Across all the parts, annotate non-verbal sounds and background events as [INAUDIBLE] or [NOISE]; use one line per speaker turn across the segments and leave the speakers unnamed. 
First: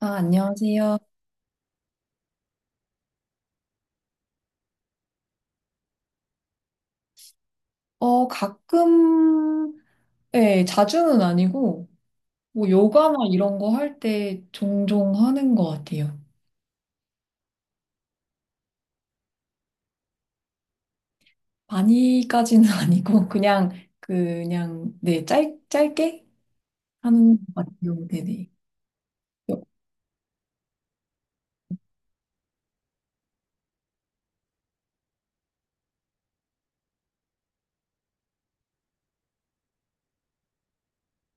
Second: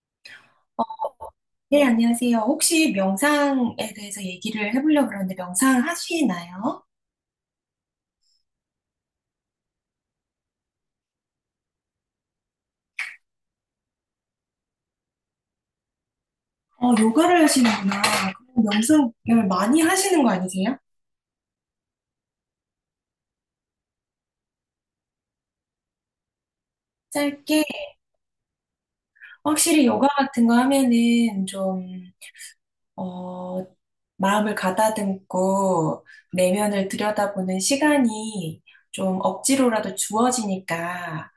아, 안녕하세요.
네, 안녕하세요. 혹시 명상에 대해서 얘기를 해보려고 그러는데 명상 하시나요?
가끔, 예, 자주는 아니고, 뭐, 요가나 이런 거 할 때 종종 하는 것 같아요.
어, 요가를 하시는구나. 그럼 명상을 많이 하시는 거 아니세요?
많이까지는 [LAUGHS] 아니고, 그냥, 그냥, 네, 짧게 하는
짧게.
것 같아요. 네네. 요-
확실히 요가 같은 거 하면은 좀, 어, 마음을 가다듬고 내면을 들여다보는 시간이 좀 억지로라도 주어지니까,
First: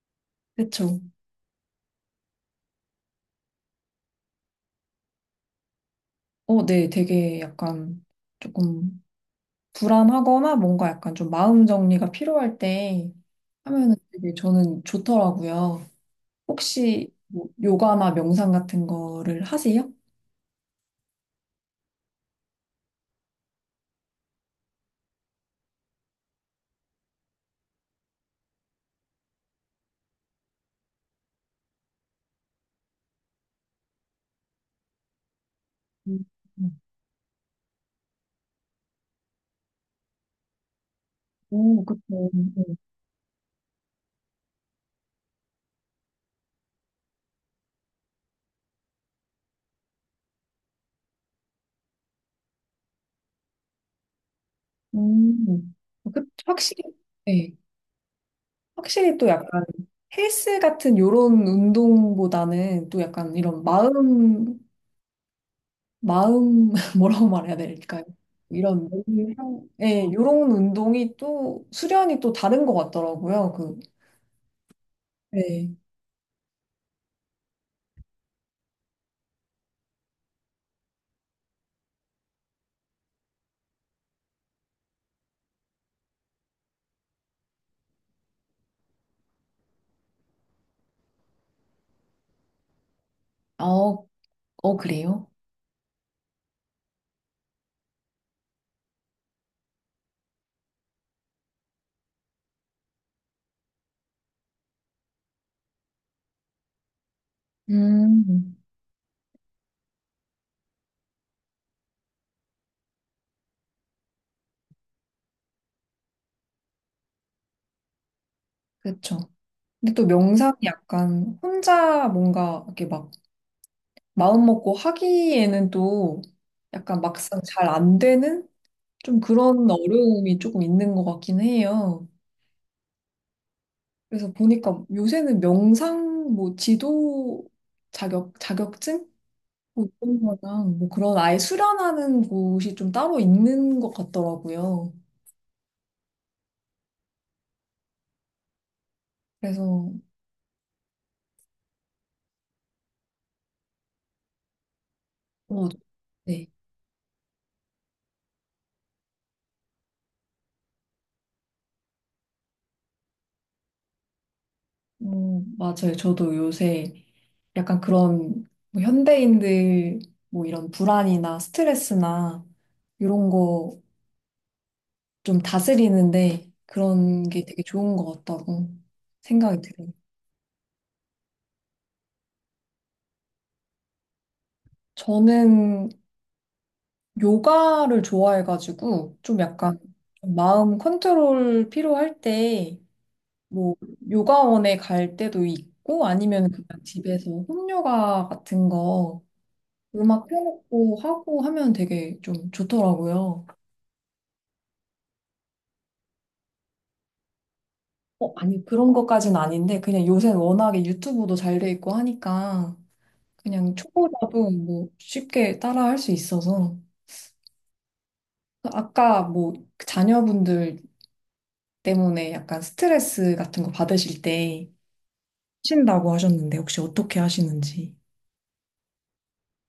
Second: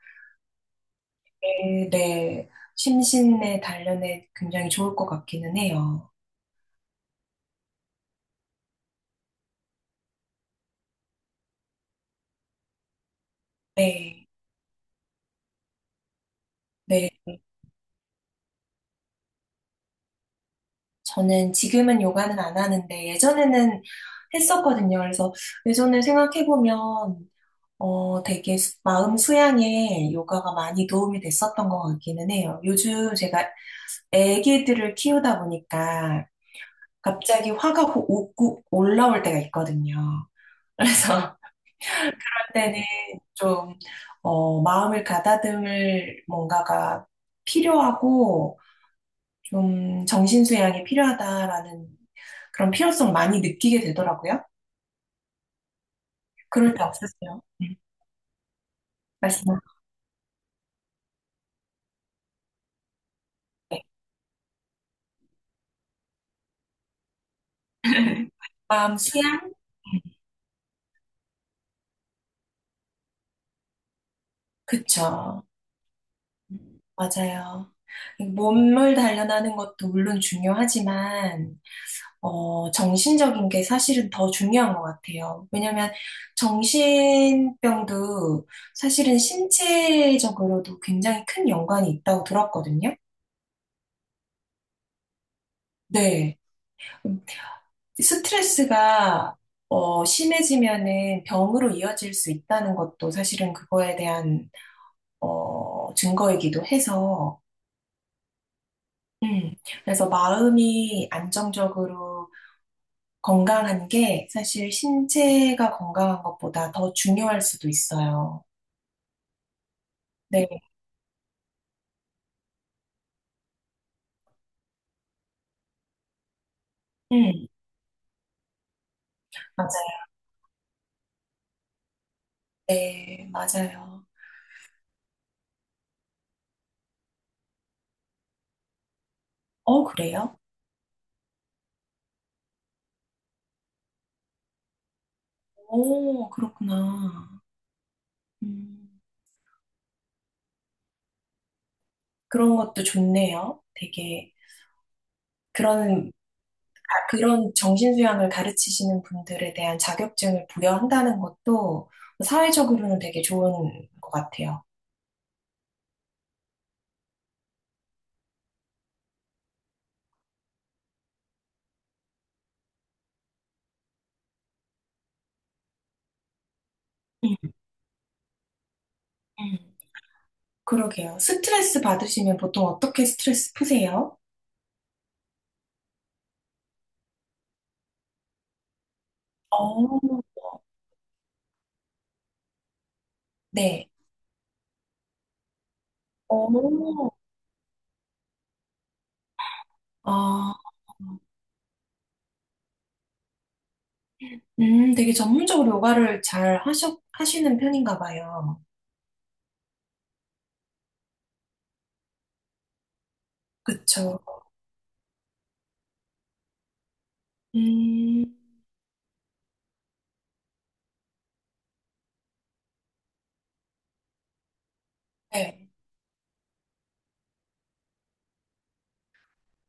그쵸.
네, 네. 심신의 단련에 굉장히 좋을 것 같기는 해요.
네, 되게 약간 조금 불안하거나 뭔가 약간 좀 마음 정리가 필요할 때 하면은
네.
되게 저는 좋더라고요.
네.
혹시 뭐 요가나 명상 같은 거를 하세요?
저는 지금은 요가는 안 하는데 예전에는 했었거든요. 그래서 예전에 생각해보면 되게 마음 수양에 요가가 많이 도움이 됐었던 것 같기는 해요. 요즘 제가 애기들을 키우다
음,
보니까
음.
갑자기 화가 오고 올라올 때가 있거든요. 그래서
오, 그쵸.
[LAUGHS] 그럴 때는 좀 마음을 가다듬을 뭔가가 필요하고 좀 정신수양이 필요하다라는 그런 필요성을 많이 느끼게 되더라고요.
음, 음.
그럴
확실히,
때 없으세요?
네.
네.
확실히 또
말씀.
약간 헬스 같은 요런 운동보다는 또 약간 이런 마음, 마음, [LAUGHS] 뭐라고 말해야 될까요? 이런,
마음
몸,
수양?
네, 요런 운동이 또 수련이 또 다른 것 같더라고요. 그,
그쵸.
네.
맞아요. 몸을 단련하는 것도 물론 중요하지만, 정신적인 게 사실은 더 중요한 것 같아요. 왜냐면 정신병도 사실은 신체적으로도 굉장히 큰 연관이 있다고 들었거든요.
어, 어, 그래요?
네. 스트레스가 심해지면은 병으로 이어질 수 있다는 것도 사실은 그거에 대한 증거이기도 해서
음,
음, 그래서 마음이 안정적으로 건강한 게 사실 신체가 건강한 것보다 더 중요할 수도 있어요.
그쵸. 근데 또
네,
명상이 약간 혼자 뭔가 이렇게 막 마음먹고 하기에는 또 약간 막상
음,
잘 안 되는 좀 그런
맞아요.
어려움이 조금 있는 것 같긴 해요.
네, 맞아요.
그래서 보니까 요새는 명상, 뭐 지도 자격증?
어,
뭐 이런
그래요?
거랑 뭐 그런 아예 수련하는 곳이 좀 따로 있는 것 같더라고요.
오, 그렇구나. 음,
그래서,
그런 것도 좋네요. 되게
어,
그런
네.
그런 정신수양을 가르치시는 분들에 대한 자격증을 부여한다는 것도 사회적으로는 되게 좋은 것 같아요.
맞아요. 저도 요새 약간 그런 뭐 현대인들 뭐 이런 불안이나 스트레스나 이런 거 좀 다스리는데 그런
음,
게 되게 좋은 것 같다고 생각이
음.
들어요.
그러게요. 스트레스 받으시면 보통 어떻게 스트레스 푸세요?
저는 요가를 좋아해가지고 좀 약간
어,
마음 컨트롤 필요할 때 뭐
네.
요가원에 갈 때도 있고 아니면 그냥
어,
집에서 홈요가 같은 거 음악
아,
켜놓고 하고 하면 되게 좀 좋더라고요.
되게 전문적으로 요가를 잘 하시는 편인가 봐요.
아니 그런 것까진 아닌데 그냥 요새 워낙에 유튜브도 잘 돼 있고 하니까 그냥
그쵸.
초보자도 뭐 쉽게 따라 할 수 있어서
음,
아까 뭐 그 자녀분들 때문에 약간 스트레스 같은 거 받으실 때
네.
하신다고 하셨는데 혹시 어떻게 하시는지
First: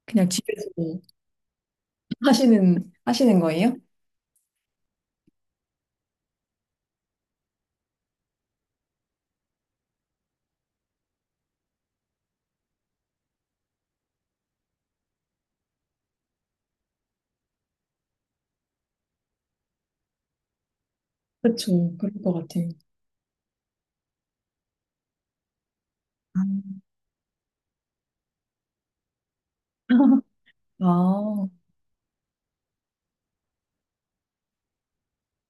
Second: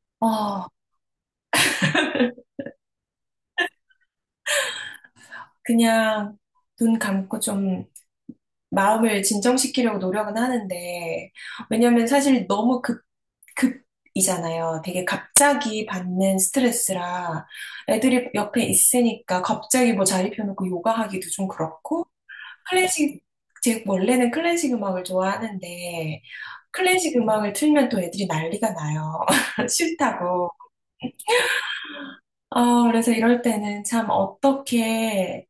그냥
어,
집에서 뭐 [LAUGHS] 하시는 거예요?
그냥 눈 감고 좀 마음을 진정시키려고 노력은 하는데, 왜냐면 사실 너무 급이잖아요. 되게 갑자기 받는 스트레스라 애들이 옆에 있으니까 갑자기 뭐 자리 펴놓고 요가하기도 좀
그렇죠.
그렇고,
그럴 것 같아요.
클래식, 제 원래는 클래식 음악을 좋아하는데,
아,
클래식 음악을 틀면 또 애들이 난리가 나요. [LAUGHS]
[LAUGHS]
싫다고.
아,
아, 그래서 이럴 때는 참 어떻게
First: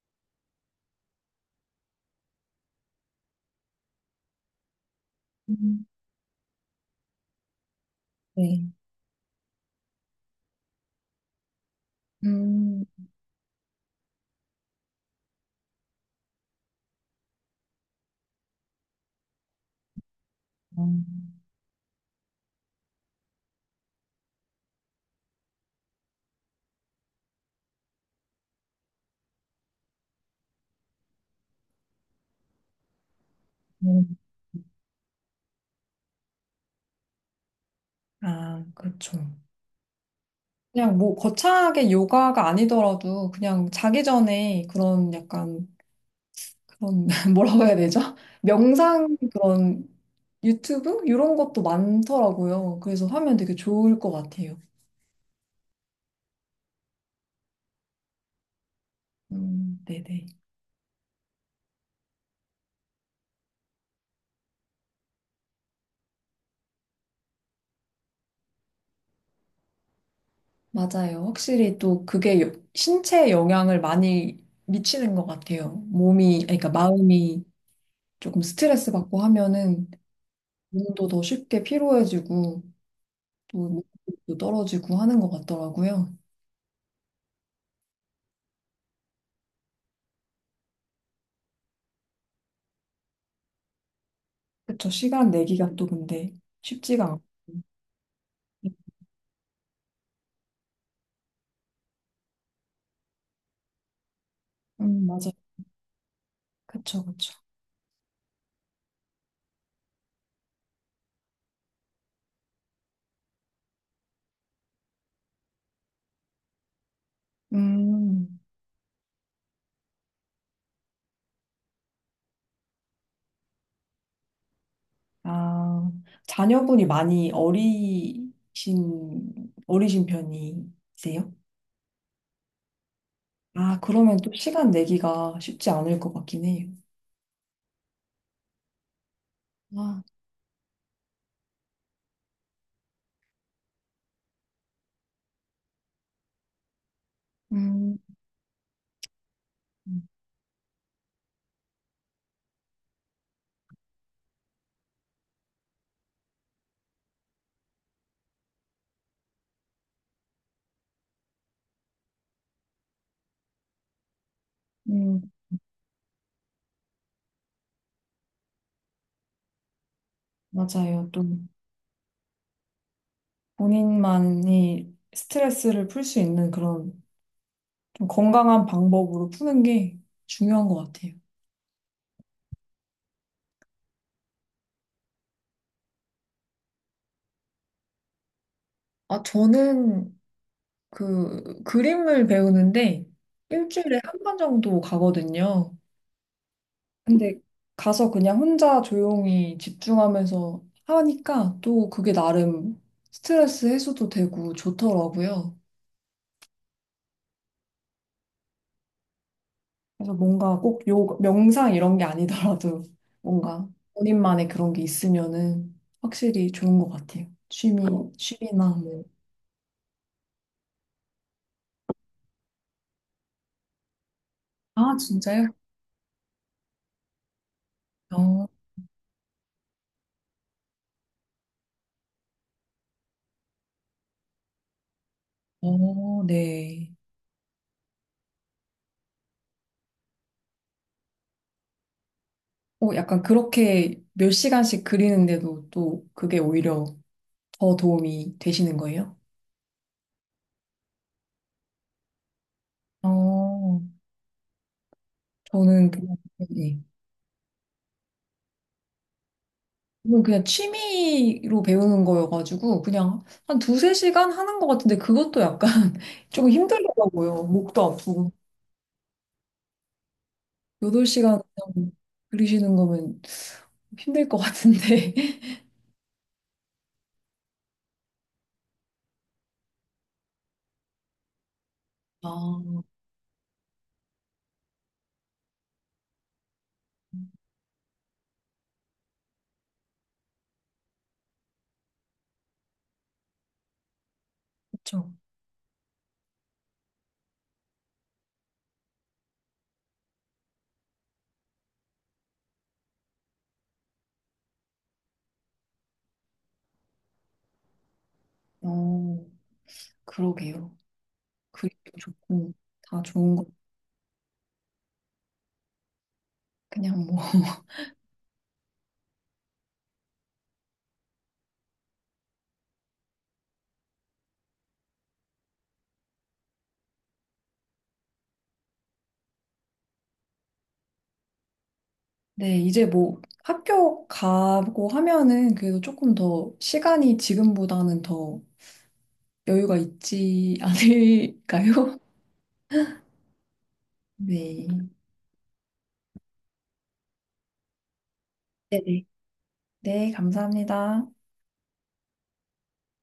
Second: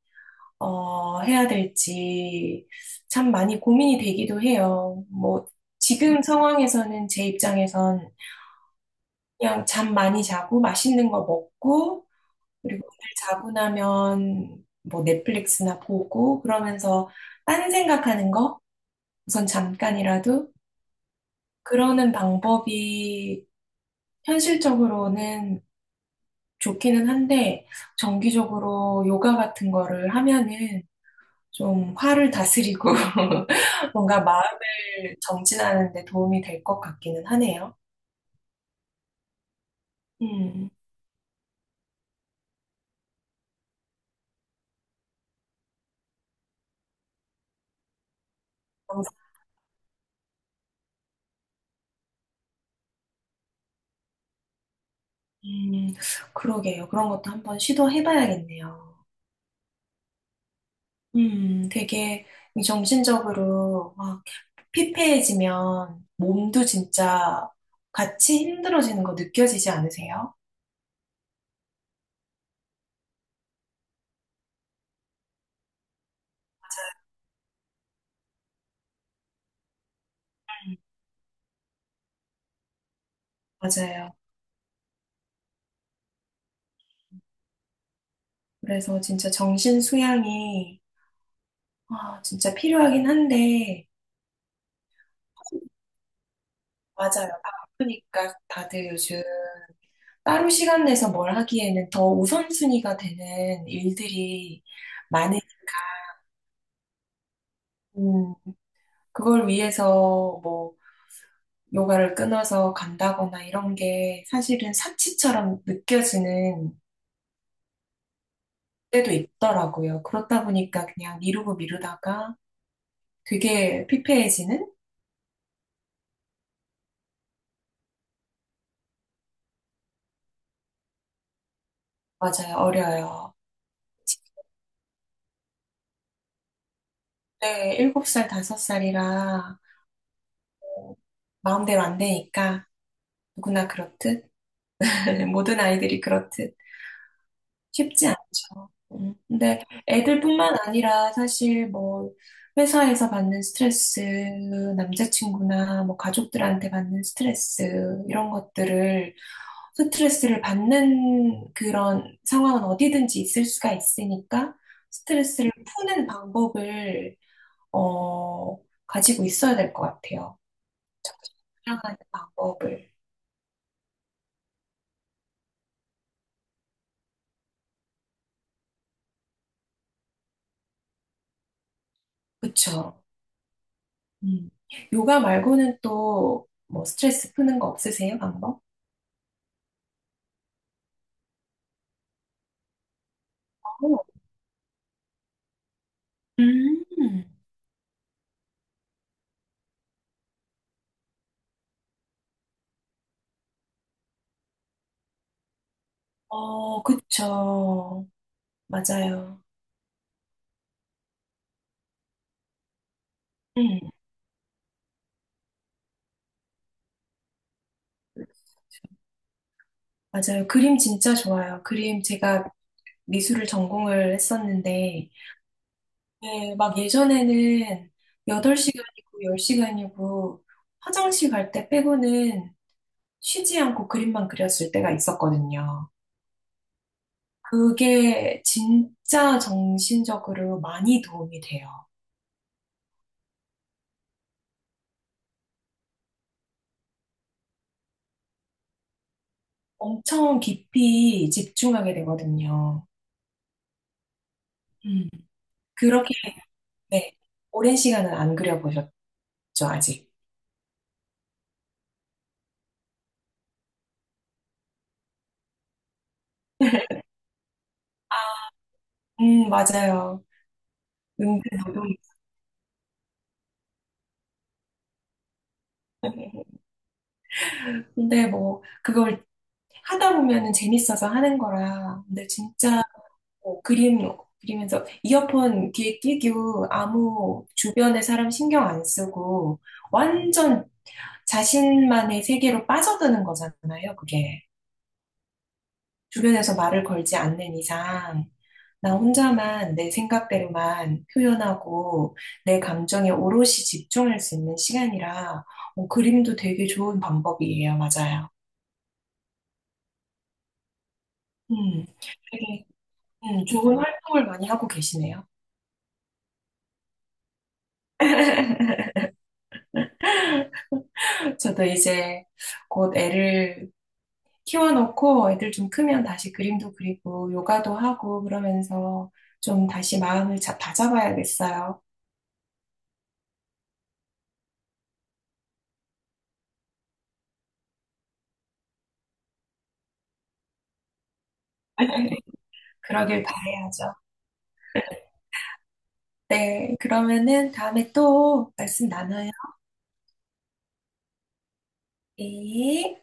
해야 될지 참 많이 고민이 되기도 해요. 뭐,
음.
지금 상황에서는 제 입장에선
네.
그냥 잠 많이 자고 맛있는 거 먹고,
음,
그리고 오늘 자고 나면 뭐 넷플릭스나 보고, 그러면서 딴 생각하는 거, 우선 잠깐이라도,
음,
그러는 방법이 현실적으로는 좋기는 한데, 정기적으로 요가 같은 거를 하면은 좀 화를 다스리고 [LAUGHS]
음.
뭔가 마음을 정진하는 데 도움이 될 것 같기는 하네요.
아, 그렇죠.
음,
그냥 뭐 거창하게 요가가 아니더라도 그냥 자기 전에 그런 약간 그런 [LAUGHS] 뭐라고 해야 되죠? 명상 그런 유튜브 이런 것도 많더라고요. 그래서 하면 되게 좋을 것 같아요.
음, 그러게요. 그런 것도 한번 시도해봐야겠네요.
네네.
되게 이 정신적으로 막 피폐해지면 몸도 진짜 같이 힘들어지는 거 느껴지지 않으세요?
맞아요. 확실히 또 그게 신체에 영향을 많이 미치는 것 같아요. 몸이, 아니, 그러니까 마음이 조금 스트레스 받고 하면은
음,
몸도 더 쉽게 피로해지고 또
맞아요.
몸도 떨어지고 하는 것 같더라고요.
그래서 진짜 정신 수양이 진짜 필요하긴 한데
그쵸. 시간 내기가 또 근데 쉽지가 않고.
맞아요. 바쁘니까 다들 요즘 따로 시간 내서 뭘 하기에는 더 우선순위가 되는 일들이
맞아요.
많은,
그쵸, 그쵸.
음, 그걸 위해서 뭐, 요가를 끊어서 간다거나 이런 게 사실은 사치처럼 느껴지는
음.
때도 있더라고요. 그렇다 보니까 그냥 미루고 미루다가 되게 피폐해지는?
아, 자녀분이 많이 어리신 편이세요?
맞아요. 어려요.
아, 그러면 또 시간 내기가 쉽지 않을 것 같긴 해요.
네, 7살, 5살이라
아,
마음대로 안 되니까 누구나 그렇듯, [LAUGHS] 모든 아이들이 그렇듯.
음,
쉽지 않죠. 근데 애들뿐만 아니라 사실 뭐 회사에서 받는 스트레스, 남자친구나 뭐 가족들한테 받는 스트레스 이런 것들을 스트레스를 받는 그런 상황은 어디든지 있을 수가 있으니까
음,
스트레스를 푸는 방법을 어, 가지고 있어야 될 것 같아요.
맞아요. 또
사랑하는 방법을.
본인만이 스트레스를 풀 수 있는 그런 좀 건강한 방법으로 푸는 게 중요한 것 같아요.
그쵸? 음. 요가 말고는 또 뭐 스트레스 푸는 거 없으세요? 방법?
아, 저는 그 그림을 배우는데 일주일에
어,
한 번 정도 가거든요.
음,
근데 가서 그냥 혼자 조용히 집중하면서 하니까 또 그게 나름 스트레스 해소도 되고 좋더라고요.
어, 그쵸. 맞아요.
그래서 뭔가 꼭 명상 이런 게 아니더라도 [LAUGHS] 뭔가
네.
본인만의 그런 게 있으면은 확실히 좋은 것 같아요. 취미나 뭐.
맞아요. 그림 진짜 좋아요. 그림 제가 미술을 전공을
아,
했었는데,
진짜요?
네, 막 예전에는
어,
8시간이고 10시간이고 화장실 갈 때 빼고는 쉬지 않고 그림만 그렸을 때가 있었거든요.
어, 네.
그게 진짜 정신적으로 많이 도움이 돼요.
약간 그렇게 몇 시간씩 그리는데도 또 그게 오히려 더 도움이 되시는 거예요?
엄청 깊이 집중하게 되거든요.
어,
음.
저는
그렇게
그냥, 네.
네. 오랜 시간은 안 그려보셨죠, 아직?
이건 그냥 취미로 배우는 거여가지고 그냥 한 두세 시간 하는 것 같은데 그것도 약간 [LAUGHS] 조금
[LAUGHS]
힘들더라고요. 목도 아프고.
맞아요.
8시간
은근
그냥
노동.
그리시는 거면 힘들 것 같은데. [LAUGHS]
근데 뭐, 그걸 하다 보면은 재밌어서 하는 거라. 근데 진짜
아,
뭐 그리면서 이어폰 귀에 끼고 아무 주변의 사람 신경 안 쓰고 완전 자신만의 세계로 빠져드는 거잖아요, 그게.
그렇죠.
주변에서 말을 걸지 않는 이상, 나 혼자만 내 생각대로만 표현하고 내 감정에 오롯이 집중할 수 있는 시간이라 그림도 되게 좋은 방법이에요. 맞아요.
어, 그러게요.
음,
그림도 좋고
되게
다 좋은 거
좋은 활동을 많이 하고 계시네요.
그냥 뭐.
[LAUGHS] 저도 이제 곧 애를 키워놓고 애들 좀 크면 다시 그림도 그리고 요가도 하고 그러면서 좀 다시 마음을 다잡아야겠어요.
네, 이제 뭐 학교 가고 하면은 그래도 조금 더 시간이 지금보다는 더 여유가 있지 않을까요?
그러길 바라야죠.
[LAUGHS] 네.
네, 그러면은 다음에 또 말씀
네네.
나눠요.
네, 감사합니다.
네.